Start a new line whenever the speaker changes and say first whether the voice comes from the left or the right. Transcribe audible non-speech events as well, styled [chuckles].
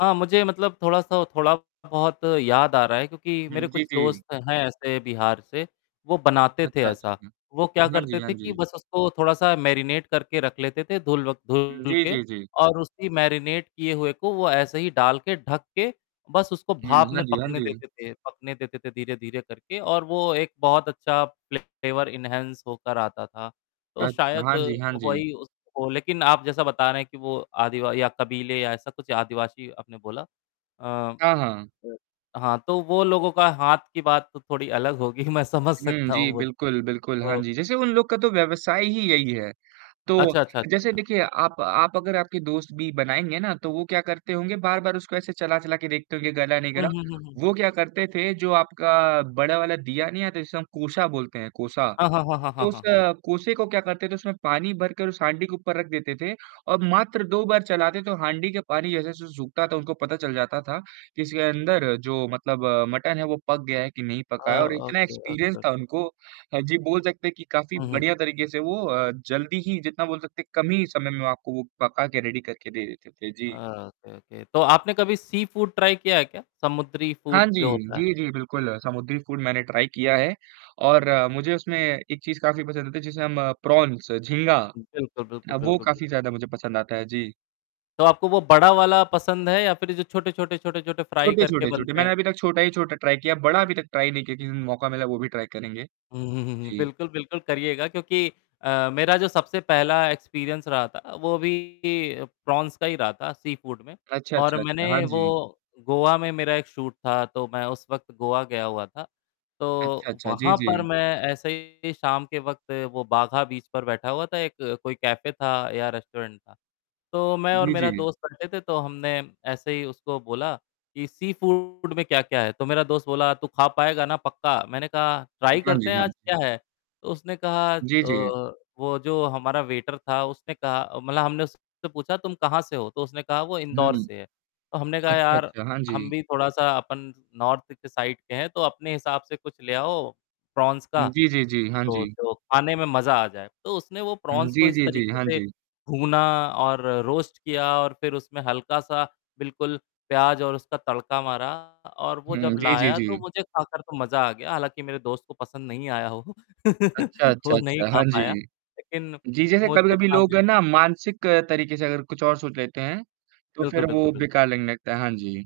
left: हाँ, मुझे मतलब थोड़ा-सा थोड़ा बहुत याद आ रहा है क्योंकि मेरे
right: हुँ।
left: कुछ
right: जी, जी।
left: दोस्त हैं ऐसे बिहार से, वो बनाते थे
right: अच्छा, अच्छा।
left: ऐसा,
right: हुँ।
left: वो क्या
right: हाँ
left: करते
right: जी, हाँ
left: थे कि
right: जी।
left: बस उसको थोड़ा-सा मैरिनेट करके रख लेते थे धुल व
right: हुँ।
left: धुल
right: जी,
left: के
right: जी, जी।
left: और उसकी मैरिनेट किए हुए को वो ऐसे ही डाल के, ढक के बस उसको
right: हुँ।
left: भाप
right: हाँ
left: में
right: जी, हाँ
left: पकने
right: जी।
left: देते थे पकने देते थे धीरे-धीरे करके और वो एक बहुत अच्छा फ्लेवर एन्हांस होकर आता था, तो
right: अच्छा।
left: शायद
right: हाँ जी, हाँ जी।
left: वही हो, लेकिन आप जैसा बता रहे हैं कि वो आदि या कबीले या ऐसा कुछ आदिवासी आपने बोला अ
right: हाँ, हाँ।
left: अ, हाँ, तो वो लोगों का हाथ की बात तो थोड़ी अलग होगी मैं समझ
right: हुँ।
left: सकता
right: जी
left: हूँ वो तो।
right: बिल्कुल, बिल्कुल। हाँ
left: तो
right: जी, जैसे उन लोग का तो व्यवसाय ही यही है, तो
left: अच्छा, अच्छा,
right: जैसे
left: अच्छा।
right: देखिए आप आप अगर आपके दोस्त भी बनाएँगे ना, तो वो क्या करते होंगे बार-बार उसको ऐसे चला-चला के देखते होंगे कि गला नहीं
left: हुँ,
right: गला,
left: हुँ, हुँ, हुँ।
right: वो क्या करते थे जो आपका बड़ा वाला दिया नहीं आता, जिसे हम कोसा बोलते हैं कोसा,
left: हाँ, हाँ, हाँ, हाँ,
right: तो उस
left: हाँ।
right: कोसे को क्या करते थे उसमें पानी भरकर, उस हाँडी के ऊपर रख देते थे और मात्र 2 बार चलाते थे, तो हाँडी के पानी जैसे-जैसे सूखता था, उनको पता चल जाता था कि इसके अंदर जो मतलब अ, मटन है वो पक गया है कि नहीं
left: अ,
right: पका है और इतना
left: ओके,
right: एक्सपीरियंस था
left: ओके।
right: उनको हाँ जी, बोल सकते हैं कि काफ़ी
left: हुँ, हुँ।
right: बढ़िया तरीके से वो अ, जल्दी ही जितना बोल सकते हैं कम ही समय में आपको वो पका के रेडी करके दे देते थे।
left: अ,
right: जी।
left: Okay, okay. तो आपने कभी सी फ़ूड किया है क्या, समुद्री
right: हाँ
left: फ़ूड
right: जी।
left: जो होता है?
right: जी, जी बिल्कुल। समुद्री फ़ूड मैंने ट्राई किया है और मुझे उसमें एक चीज़ काफ़ी पसंद आती, जिसे हम प्रॉन्स झींगा,
left: बिल्कुल, बिल्कुल,
right: अ, वो
left: बिल्कुल, बिल्क
right: काफ़ी ज़्यादा मुझे पसंद आता है। जी।
left: तो आपको वो बड़ा वाला पसंद है या फ़िर जो छोटे-छोटे, छोटे-छोटे फ्राई
right: छोटे,
left: करके
right: छोटे, छोटे।
left: बनते हैं?
right: मैंने अभी तक छोटा ही छोटा ट्राई किया, बड़ा अभी तक ट्राई नहीं किया लेकिन मौका मिला वो भी ट्राई करेंगे।
left: हुँ, हुँ, हुँ, हुँ।
right: जी।
left: बिल्कुल, बिल्कुल। करिएगा क्योंकि अ, मेरा जो सबसे पहला एक्सपीरियंस रहा था वो भी प्रॉन्स का ही रहा था सी फ़ूड में
right: अच्छा,
left: और
right: अच्छा, अच्छा। हाँ
left: मैंने वो
right: जी।
left: गोवा में मेरा एक शूट था, तो मैं उस वक़्त गोवा गया हुआ था, तो
right: अच्छा, अच्छा। जी,
left: वहाँ पर
right: जी।
left: मैं ऐसे ही शाम के वक़्त वो बागा बीच पर बैठा हुआ था। एक कोई कैफ़े था या रेस्टोरेंट था, तो मैं और
right: जी,
left: मेरा
right: जी।
left: दोस्त बैठे थे तो हमने ऐसे ही उसको बोला कि सी फ़ूड में क्या-क्या है? तो मेरा दोस्त बोला "तू खा पाएगा ना पक्का?" मैंने कहा "ट्राई
right: हाँ
left: करते
right: जी,
left: हैं
right: हाँ
left: आज
right: जी।
left: क्या है?" तो उसने कहा अ,
right: जी, जी।
left: वो जो हमारा वेटर था उसने कहा मतलब हमने उससे पूछा "तुम कहाँ से हो?" तो उसने कहा "वो इंदौर
right: हुँ।
left: से है," तो हमने कहा
right: अच्छा,
left: "यार
right: अच्छा। हाँ
left: हम
right: जी।
left: भी थोड़ा-सा अपन नार्थ की साइड के हैं, तो अपने हिसाब से कुछ ले आओ प्रॉन्स
right: हुँ।
left: का
right: जी, जी, जी। हाँ
left: तो
right: जी।
left: तो खाने में मज़ा आ जाए," तो उसने वो
right: हुँ।
left: प्रॉन्स को
right: जी,
left: इस
right: जी, जी।
left: तरीके
right: हाँ
left: से
right: जी।
left: भूना और रोस्ट किया और फ़िर उसमें हल्का-सा बिल्कुल प्याज़ और उसका तड़का मारा और वो जब
right: हुँ। जी, जी,
left: लाया तो
right: जी।
left: मुझे खाकर तो मज़ा आ गया, हालाँकि मेरे दोस्त को पसंद नहीं आया वो
right: अच्छा,
left: [chuckles]
right: अच्छा,
left: वो नहीं
right: अच्छा।
left: खा
right: हाँ जी।
left: पाया। लेकिन
right: जी, जैसे
left: मुझे
right: कभी-कभी
left: खाने
right: लोग
left: में
right: है ना मानसिक तरीके से अगर कुछ और सोच लेते हैं, तो
left: बिल्कुल,
right: फ़िर
left: बिल्कुल,
right: वो
left: बिल्कुल।
right: बेकार लगने लगता है। हाँ जी।